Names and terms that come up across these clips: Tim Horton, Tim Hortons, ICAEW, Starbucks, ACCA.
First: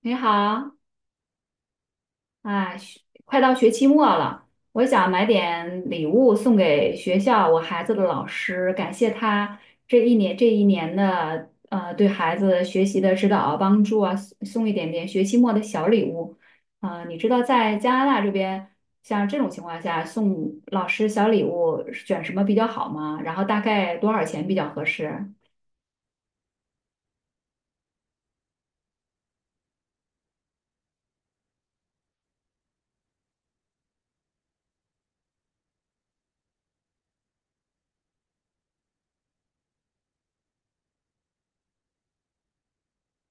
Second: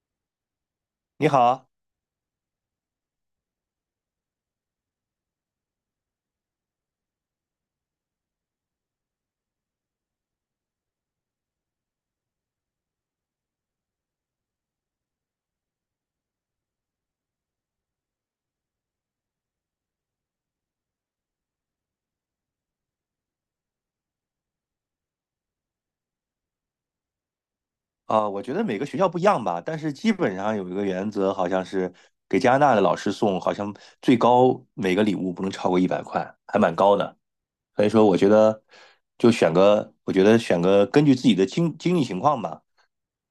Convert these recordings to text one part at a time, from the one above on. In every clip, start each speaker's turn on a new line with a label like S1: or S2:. S1: 你好，
S2: 你好，
S1: 啊，快到学期末了。我想买点礼物送给学校我孩子的老师，感谢他这一年的对孩子学习的指导啊帮助啊，送一点点学期末的小礼物。啊、你知道在加拿大这边，像这种情况下送老师小礼物选什么比较好吗？然后大概多少钱比较合适？
S2: 啊，我觉得每个学校不一样吧，但是基本上有一个原则，好像是给加拿大的老师送，好像最高每个礼物不能超过一百块，还蛮高的。所以说，我觉得就选个，我觉得选个根据自己的经济情况吧，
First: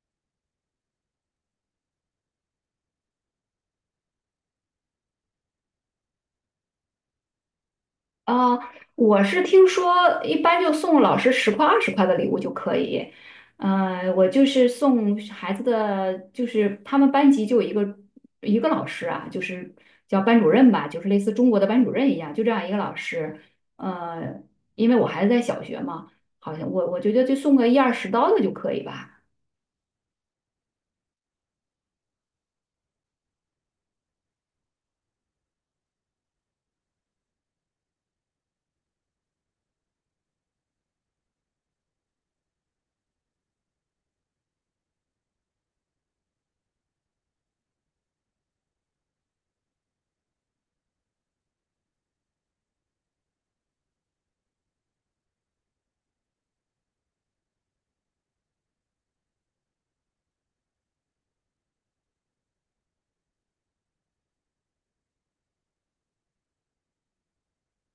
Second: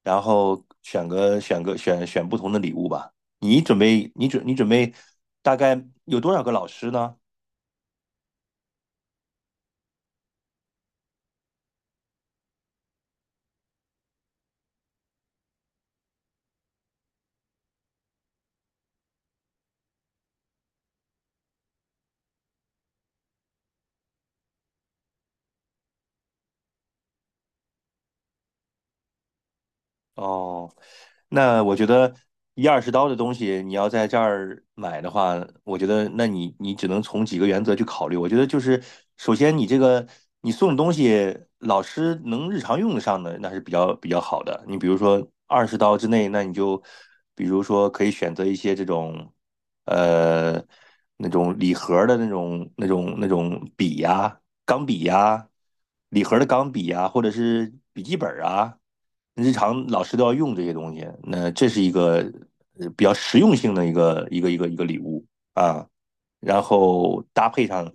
S2: 然后选个选个选选不同的礼物吧。你准备大概有多少个老师呢？
S1: 啊，我是听说一般就送老师10块20块的礼物就可以。我就是送孩子的，就是他们班级就有一个老师啊，就是叫班主任吧，就是类似中国的班主任一样，就这样一个老师。呃，因为我孩子在小学嘛，好像我觉得就送个一二十刀的就可以吧。
S2: 哦，那我觉得一二十刀的东西，你要在这儿买的话，我觉得那你只能从几个原则去考虑。我觉得就是，首先你这个你送的东西，老师能日常用得上的，那是比较好的。你比如说二十刀之内，那你就比如说可以选择一些这种呃那种礼盒的那种笔呀、钢笔呀、礼盒的钢笔呀，或者是笔记本啊。日常老师都要用这些东西，那这是一个比较实用性的一个礼物啊。然后搭配上，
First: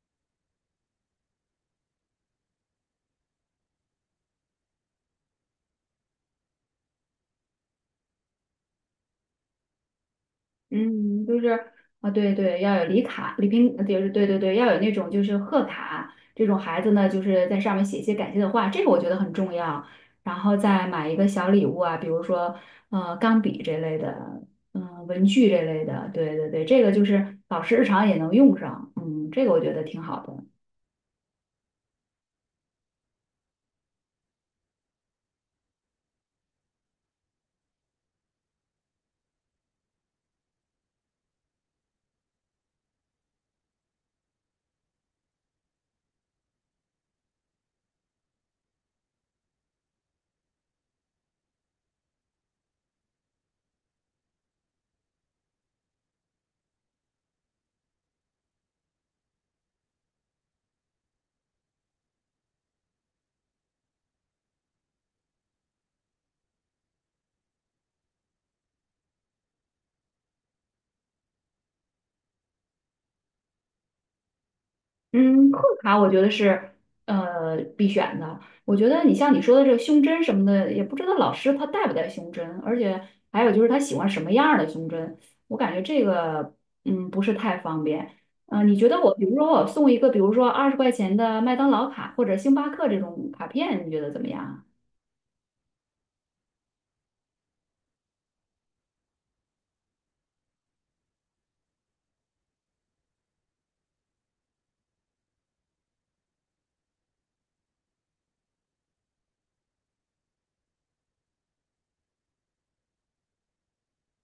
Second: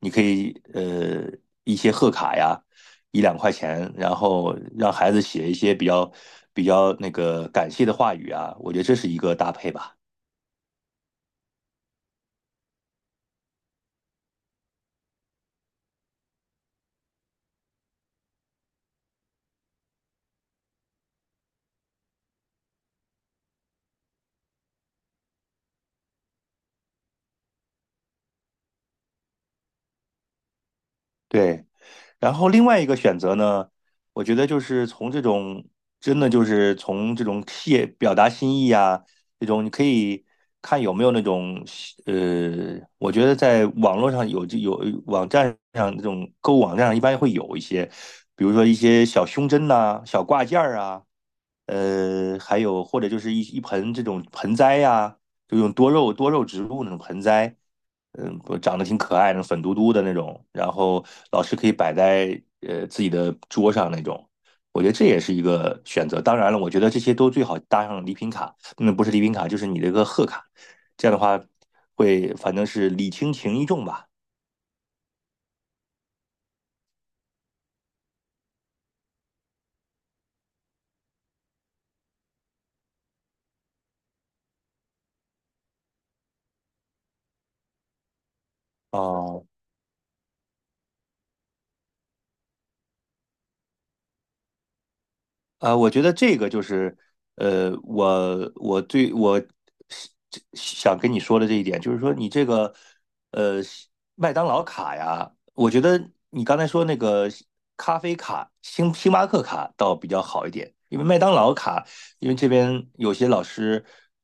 S2: 你可以一些贺卡呀，一两块钱，然后让孩子写一些比较那个感谢的话语啊，我觉得这是一个搭配吧。
S1: 嗯，就是啊，对对，要有礼卡、礼品，就是对对对，要有那种就是贺卡，这种孩子呢，就是在上面写一些感谢的话，这个我觉得很重要。然后再买一个小礼物啊，比如说钢笔这类的，嗯、文具这类的，对对对，这个就是老师日常也能用上，嗯，这个我觉得挺好的。
S2: 对，然后另外一个选择呢，我觉得就是从这种真的就是从这种表达心意啊，这种你可以看有没有那种我觉得在网络上有网站上这种购物网站上一般会有一些，比如说一些小胸针呐、小挂件儿啊，还有或者就是一盆这种盆栽呀、就用多肉植物那种盆栽。长得挺可爱的，粉嘟嘟的那种，然后老师可以摆在自己的桌上那种，我觉得这也是一个选择。当然了，我觉得这些都最好搭上礼品卡，那不是礼品卡，就是你这个贺卡，这样的话会反正是礼轻情意重吧。
S1: 嗯，贺卡我觉得是必选的。我觉得你像你说的这个胸针什么的，也不知道老师他带不带胸针，而且还有就是他喜欢什么样儿的胸针，我感觉这个不是太方便。嗯、你觉得我比如
S2: 哦，
S1: 说我送一个，比如说20块钱的麦当劳卡或者星巴克这种卡片，你觉得怎么样啊？
S2: 我觉得这个就是，我是这想跟你说的这一点，就是说你这个，呃，麦当劳卡呀，我觉得你刚才说那个咖啡卡、星巴克卡倒比较好一点，因为麦当劳卡，因为这边有些老师，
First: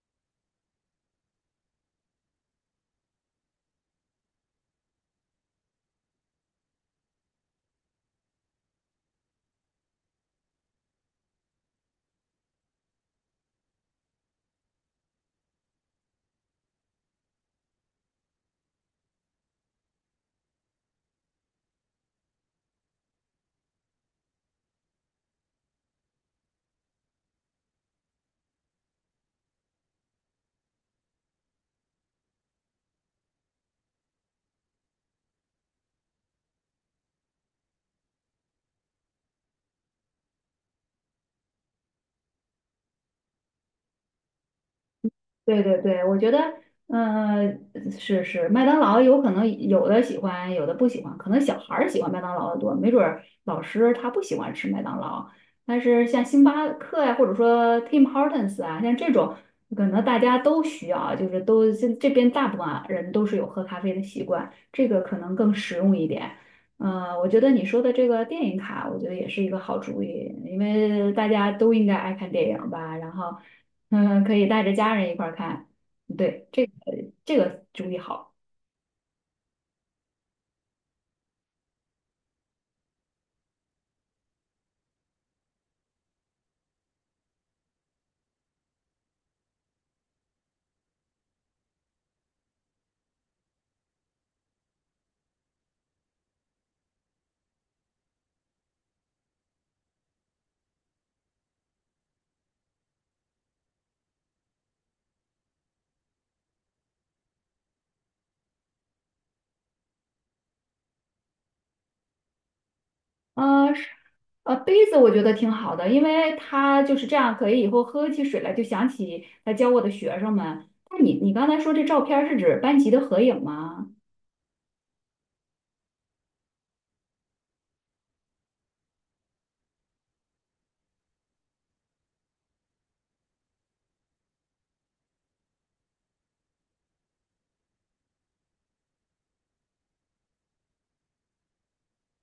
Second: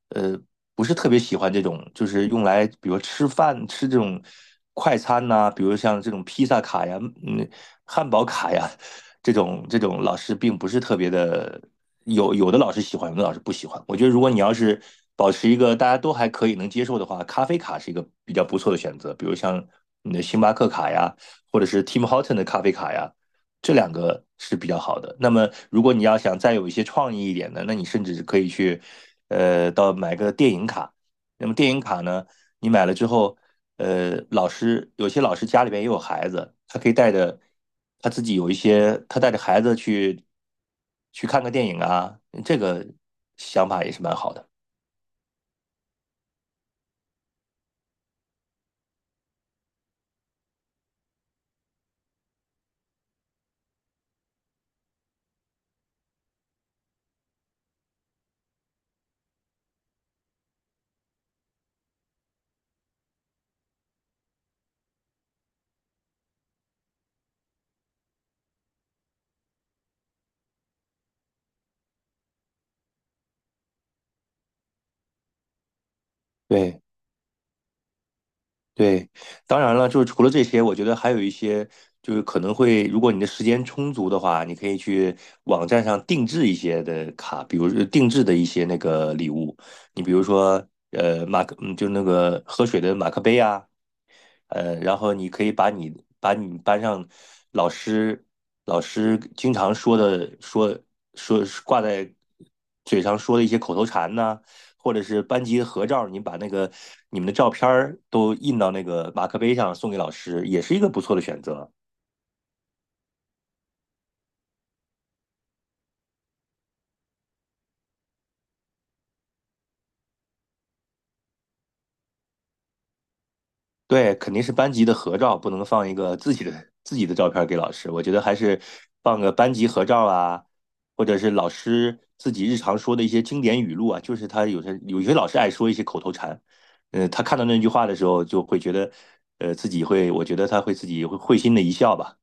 S2: 呃，不是特别喜欢这种，就是用来比如吃饭吃这种快餐呐、比如像这种披萨卡呀，嗯，汉堡卡呀。这种老师并不是特别的，有的老师喜欢，有的老师不喜欢。我觉得如果你要是保持一个大家都还可以能接受的话，咖啡卡是一个比较不错的选择，比如像你的星巴克卡呀，或者是 Tim Horton 的咖啡卡呀，这两个是比较好的。那么如果你要想再有一些创意一点的，那你甚至可以去买个电影卡。那么电影卡呢？你买了之后，有些老师家里边也有孩子，他可以带着他自己有一些，他带着孩子去看个电影啊，这个想法也是蛮好的。
S1: 对对对，我觉得，嗯、是是，麦当劳有可能有的喜欢，有的不喜欢，可能小孩儿喜欢麦当劳的多，没准儿老师他不喜欢吃麦当劳。但是像星巴克呀、或者说 Tim Hortons 啊，像这种，可能大家都需要，就是都这边大部分啊人都是有喝咖啡的习惯，这个可能更实用一点。嗯、我觉得你说的这个电影卡，我觉得也是一个好主意，因为大家都应该爱看电影吧，然后。嗯，可以带着家人一块儿看。对，这个
S2: 对
S1: 这个主意好。
S2: 对，当然了，就是除了这些，我觉得还有一些，就是可能会，如果你的时间充足的话，你可以去网站上定制一些的卡，比如说定制的一些那个礼物，你比如说，马克，就那个喝水的马克杯啊，然后你可以把你班上老师老师经常说的说挂在嘴上说的一些口头禅呐、或者是班级合照，你把那个你们的照片儿都印到那个马克杯上送给老师，也是一个不错的选择。
S1: 是，杯子我觉得挺好的，因为它就是这样，可以以后喝起水来就想起来教我的学生们。那你刚才说这照片儿是指班级的合影吗？
S2: 对，肯定是班级的合照，不能放一个自己的照片给老师。我觉得还是放个班级合照啊，或者是老师自己日常说的一些经典语录啊。就是他有些老师爱说一些口头禅，他看到那句话的时候，就会觉得，自己会，我觉得他会自己会心的一笑吧。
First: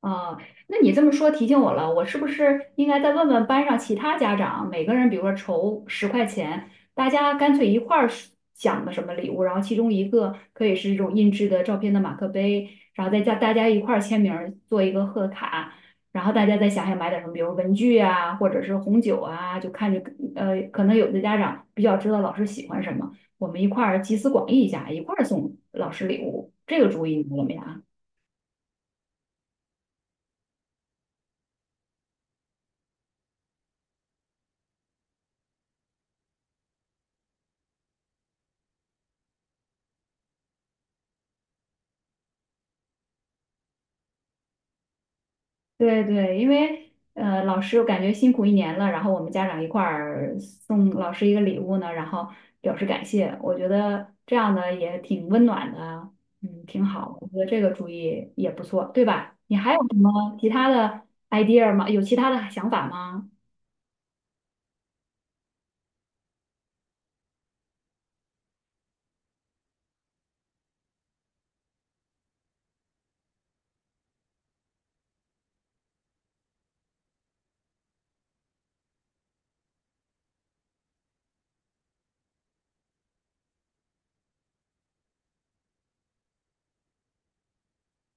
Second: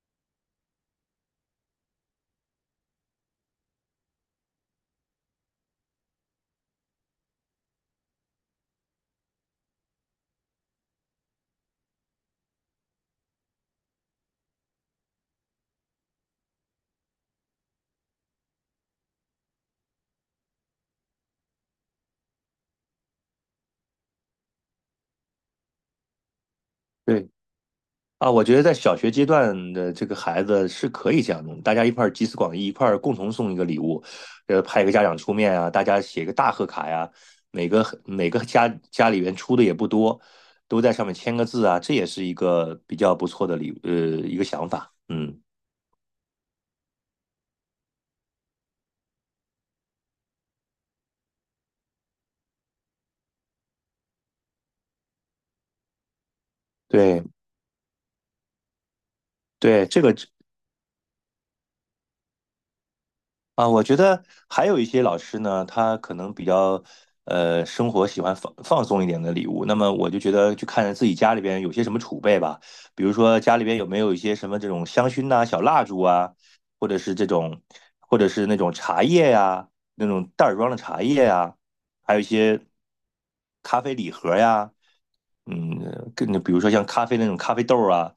S1: 啊，那你这么说提醒我了，我是不是应该再问问班上其他家长，每个人比如说筹十块钱，大家干脆一块儿是想个什么礼物，然后其中一个可以是这种印制的照片的马克杯，然后再加大家一块儿签名儿做一个贺卡，然后大家再想想买点什么，比如文具啊，或者是红酒啊，就看着可能有的家长比较知道老师喜欢什么，我们一块儿集思广益一下，一块儿送老师礼物，这个主意你
S2: 对。
S1: 怎么样？
S2: 啊，我觉得在小学阶段的这个孩子是可以这样弄，大家一块儿集思广益，一块儿共同送一个礼物，派一个家长出面啊，大家写个大贺卡呀，每个家里边出的也不多，都在上面签个字啊，这也是一个比较不错的一个想法。嗯，
S1: 对对，因为老师我感觉辛苦一年了，然后我们家长一块儿送老师一个礼物呢，然后表示感谢，我觉得这样的也挺温暖的，嗯，挺好，
S2: 对
S1: 我觉得这个主意也不错，对吧？你还有
S2: 对，
S1: 什
S2: 这个
S1: 么其他的 idea 吗？有其他的想法吗？
S2: 啊，我觉得还有一些老师呢，他可能比较生活喜欢放松一点的礼物。那么我就觉得去看自己家里边有些什么储备吧，比如说家里边有没有一些什么这种香薰呐、小蜡烛啊，或者是这种，或者是那种茶叶呀、那种袋儿装的茶叶呀、还有一些咖啡礼盒呀、跟比如说像咖啡那种咖啡豆啊，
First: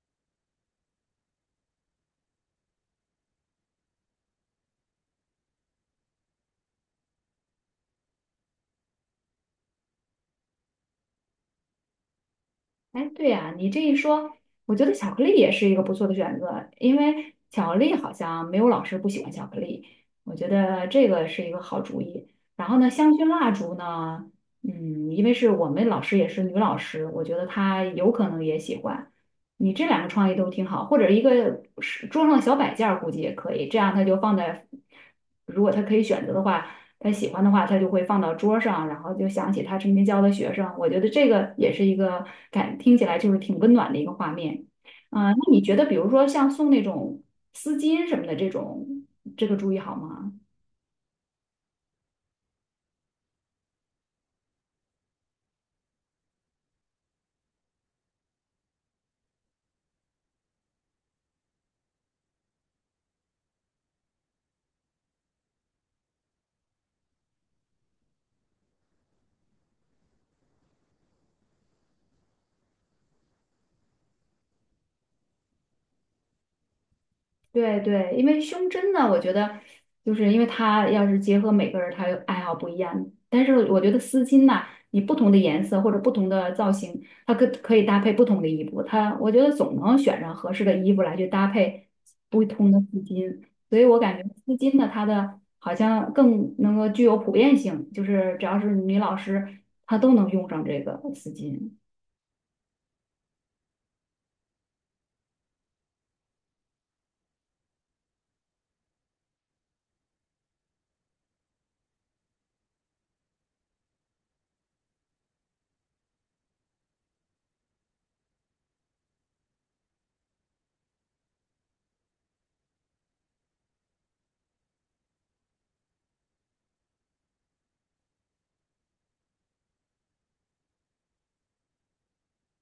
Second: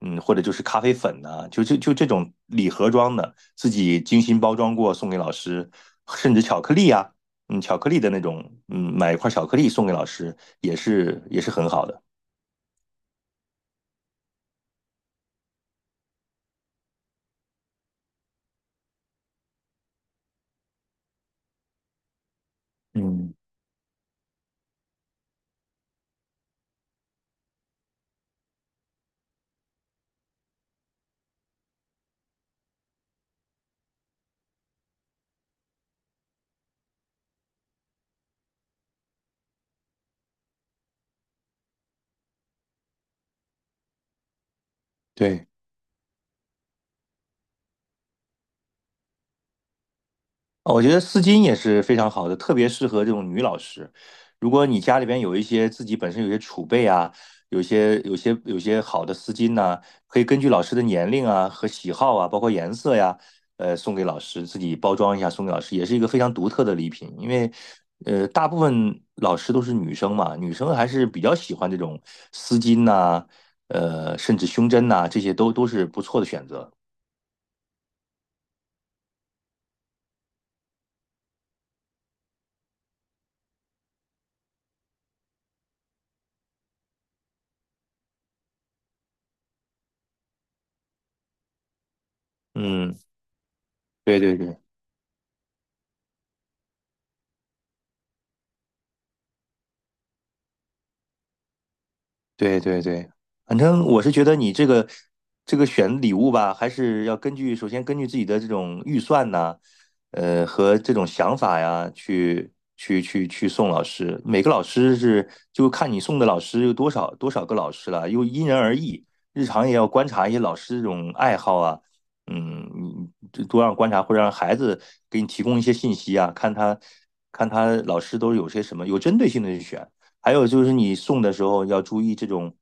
S2: 或者就是咖啡粉呐、就这种礼盒装的，自己精心包装过送给老师，甚至巧克力啊，巧克力的那种，买一块巧克力送给老师也是很好的。
S1: 哎，对呀，你这一说，我觉得巧克力也是一个不错的选择，因为巧克力好像没有老师不喜欢巧克力，我觉得这个是一个好主意。然后呢，香薰
S2: 嗯，
S1: 蜡烛呢，嗯，因为是我们老师也是女老师，我觉得她有可能也喜欢。你这两个创意都挺好，或者一个是桌上的小摆件儿估计也可以，这样他就放在，如果他可以选择的话。他喜欢的话，他就会放到桌上，然后就想起他曾经教的学生。我觉得这个也是一个感，听起来就是挺温暖的一个画面。啊、那
S2: 对，
S1: 你觉得，比如说像送那种丝巾什么的这种，这个主意好吗？
S2: 我觉得丝巾也是非常好的，特别适合这种女老师。如果你家里边有一些自己本身有些储备啊，有些好的丝巾呐、可以根据老师的年龄啊和喜好啊，包括颜色呀，送给老师自己包装一下送给老师，也是一个非常独特的礼品。因为大部分老师都是女生嘛，女生还是比较喜欢这种丝巾呐、甚至胸针呐、这些都是不错的选择。
S1: 对对，因为胸针呢，我觉得就是因为它要是结合每个人，他有爱好不一样。但是我觉得丝巾呐、你不同的颜色或者不同的造型，它可以搭配不同的衣服。它我觉得总能选上合适的衣服来去搭配不同的
S2: 嗯，
S1: 丝巾。所以我感
S2: 对
S1: 觉
S2: 对
S1: 丝
S2: 对。
S1: 巾呢，它的好像更能够具有普遍性，就是只要是女老师，她都能用上这个丝巾。
S2: 对对对，反正我是觉得你这个选礼物吧，还是要根据首先根据自己的这种预算呐、和这种想法呀，去送老师。每个老师是就看你送的老师有多少个老师了，又因人而异。日常也要观察一些老师这种爱好啊，你这多让观察或者让孩子给你提供一些信息啊，看他老师都有些什么，有针对性的去选。还有就是你送的时候要注意这种，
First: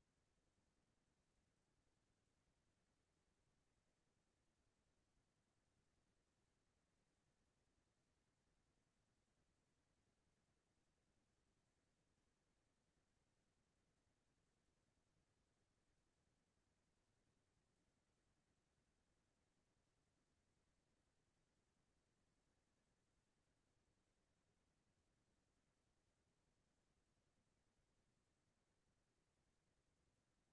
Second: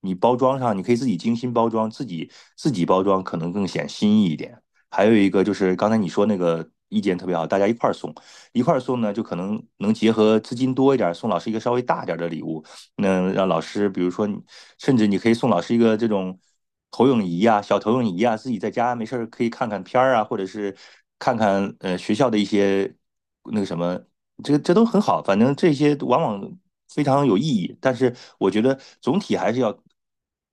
S2: 你包装上你可以自己精心包装，自己包装可能更显心意一点。还有一个就是刚才你说那个意见特别好，大家一块儿送，一块儿送呢，就可能能结合资金多一点送老师一个稍微大点的礼物，那让老师，比如说甚至你可以送老师一个这种投影仪啊，小投影仪啊，自己在家没事儿可以看看片儿啊，或者是看看学校的一些那个什么，这都很好，反正这些往往非常有意义。但是我觉得总体还是要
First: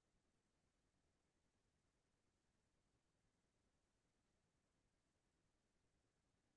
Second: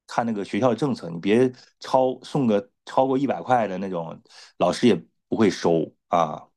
S2: 看那个学校的政策，你别送个超过一百块的那种，老师也不会收啊。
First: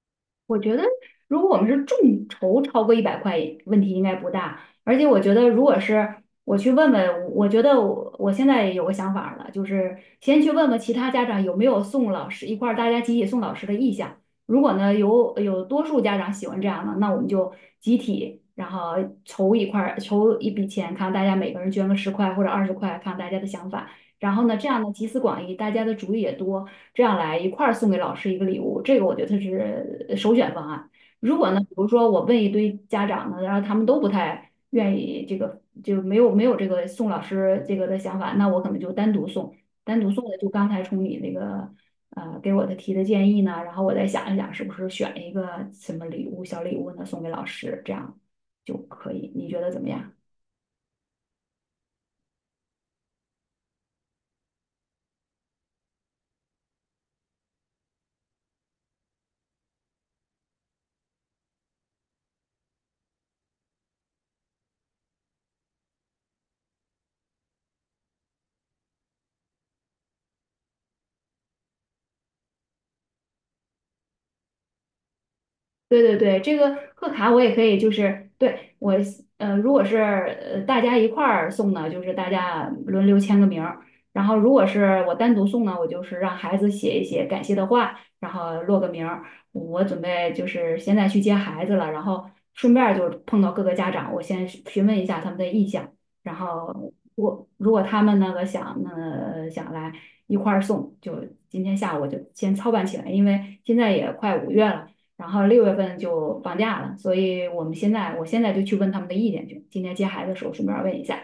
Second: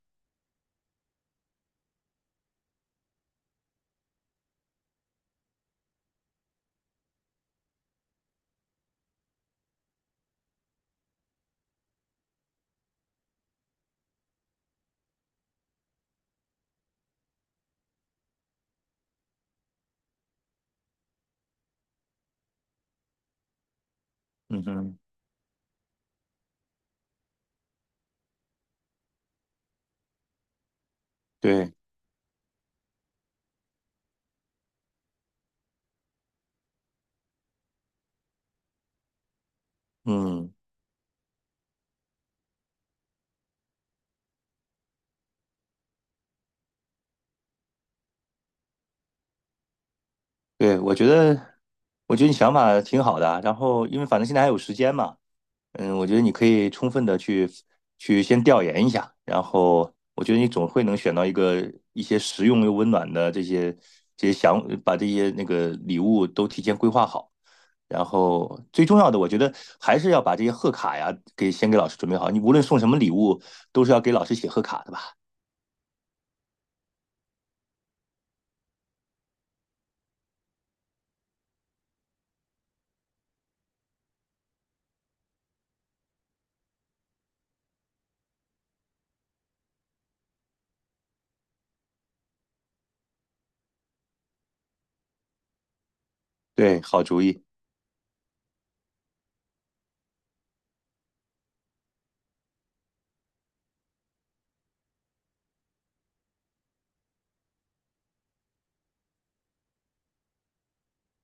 S1: 我觉得，如果我们是众筹超过100块，问题应该不大。而且我觉得，如果是我去问问，我觉得我现在有个想法儿了，就是先去问问其他家长有没有送老师一块儿大家集体送老师的意向。如果呢有多数家长喜欢这样的，那我们就集体然后筹一块儿筹一笔钱，看大家每个人捐个十块或者二十块，看大家的想法。然后呢，
S2: 嗯
S1: 这样呢
S2: 哼，
S1: 集思广益，大家的主意也多，这样来一块儿送给老师一个礼物，这个我觉得是首选方案。如果呢，比
S2: 对
S1: 如说我问一堆家长呢，然后他们都不太愿意这个，就没有没有这个送老师这个的想法，那我可能就单独送，单独送的就
S2: 嗯，
S1: 刚才从你那个给我的提的建议呢，然后我再想一想是不是选一个什么礼物小礼物呢送给老师，这样就可以，你觉得怎么样？
S2: 对，我觉得你想法挺好的啊然后因为反正现在还有时间嘛，我觉得你可以充分的去先调研一下，然后我觉得你总会能选到一个一些实用又温暖的这些想把这些那个礼物都提前规划好，然后最重要的，我觉得还是要把这些贺卡呀给先给老师准备好，你无论送什么礼物，都是要给老师写贺卡的吧？
S1: 对对对，这个贺卡我也可以，就是对我如果是大家一块儿送呢，就是大家轮流签个名儿；然后如果是我单独送呢，我就是让孩子写一写感谢的话，然后落个名儿。我准备就是现在去接孩子了，然后顺便儿就碰到各个家长，我先询问一下他们的意向，然后
S2: 对，好主意，
S1: 我如果他们那个想来一块儿送，就今天下午我就先操办起来，因为现在也快5月了。然后6月份就放假了，所以我现在就去问他们的意见去。今天接孩子的时候顺便问一下，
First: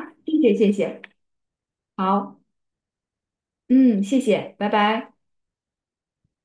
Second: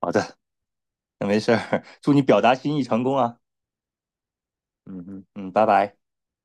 S2: 好
S1: 谢
S2: 的，
S1: 谢谢谢，
S2: 那没事儿，祝你
S1: 好，
S2: 表达心意成功啊，
S1: 嗯，谢谢，拜
S2: 嗯
S1: 拜。
S2: 嗯嗯，拜拜。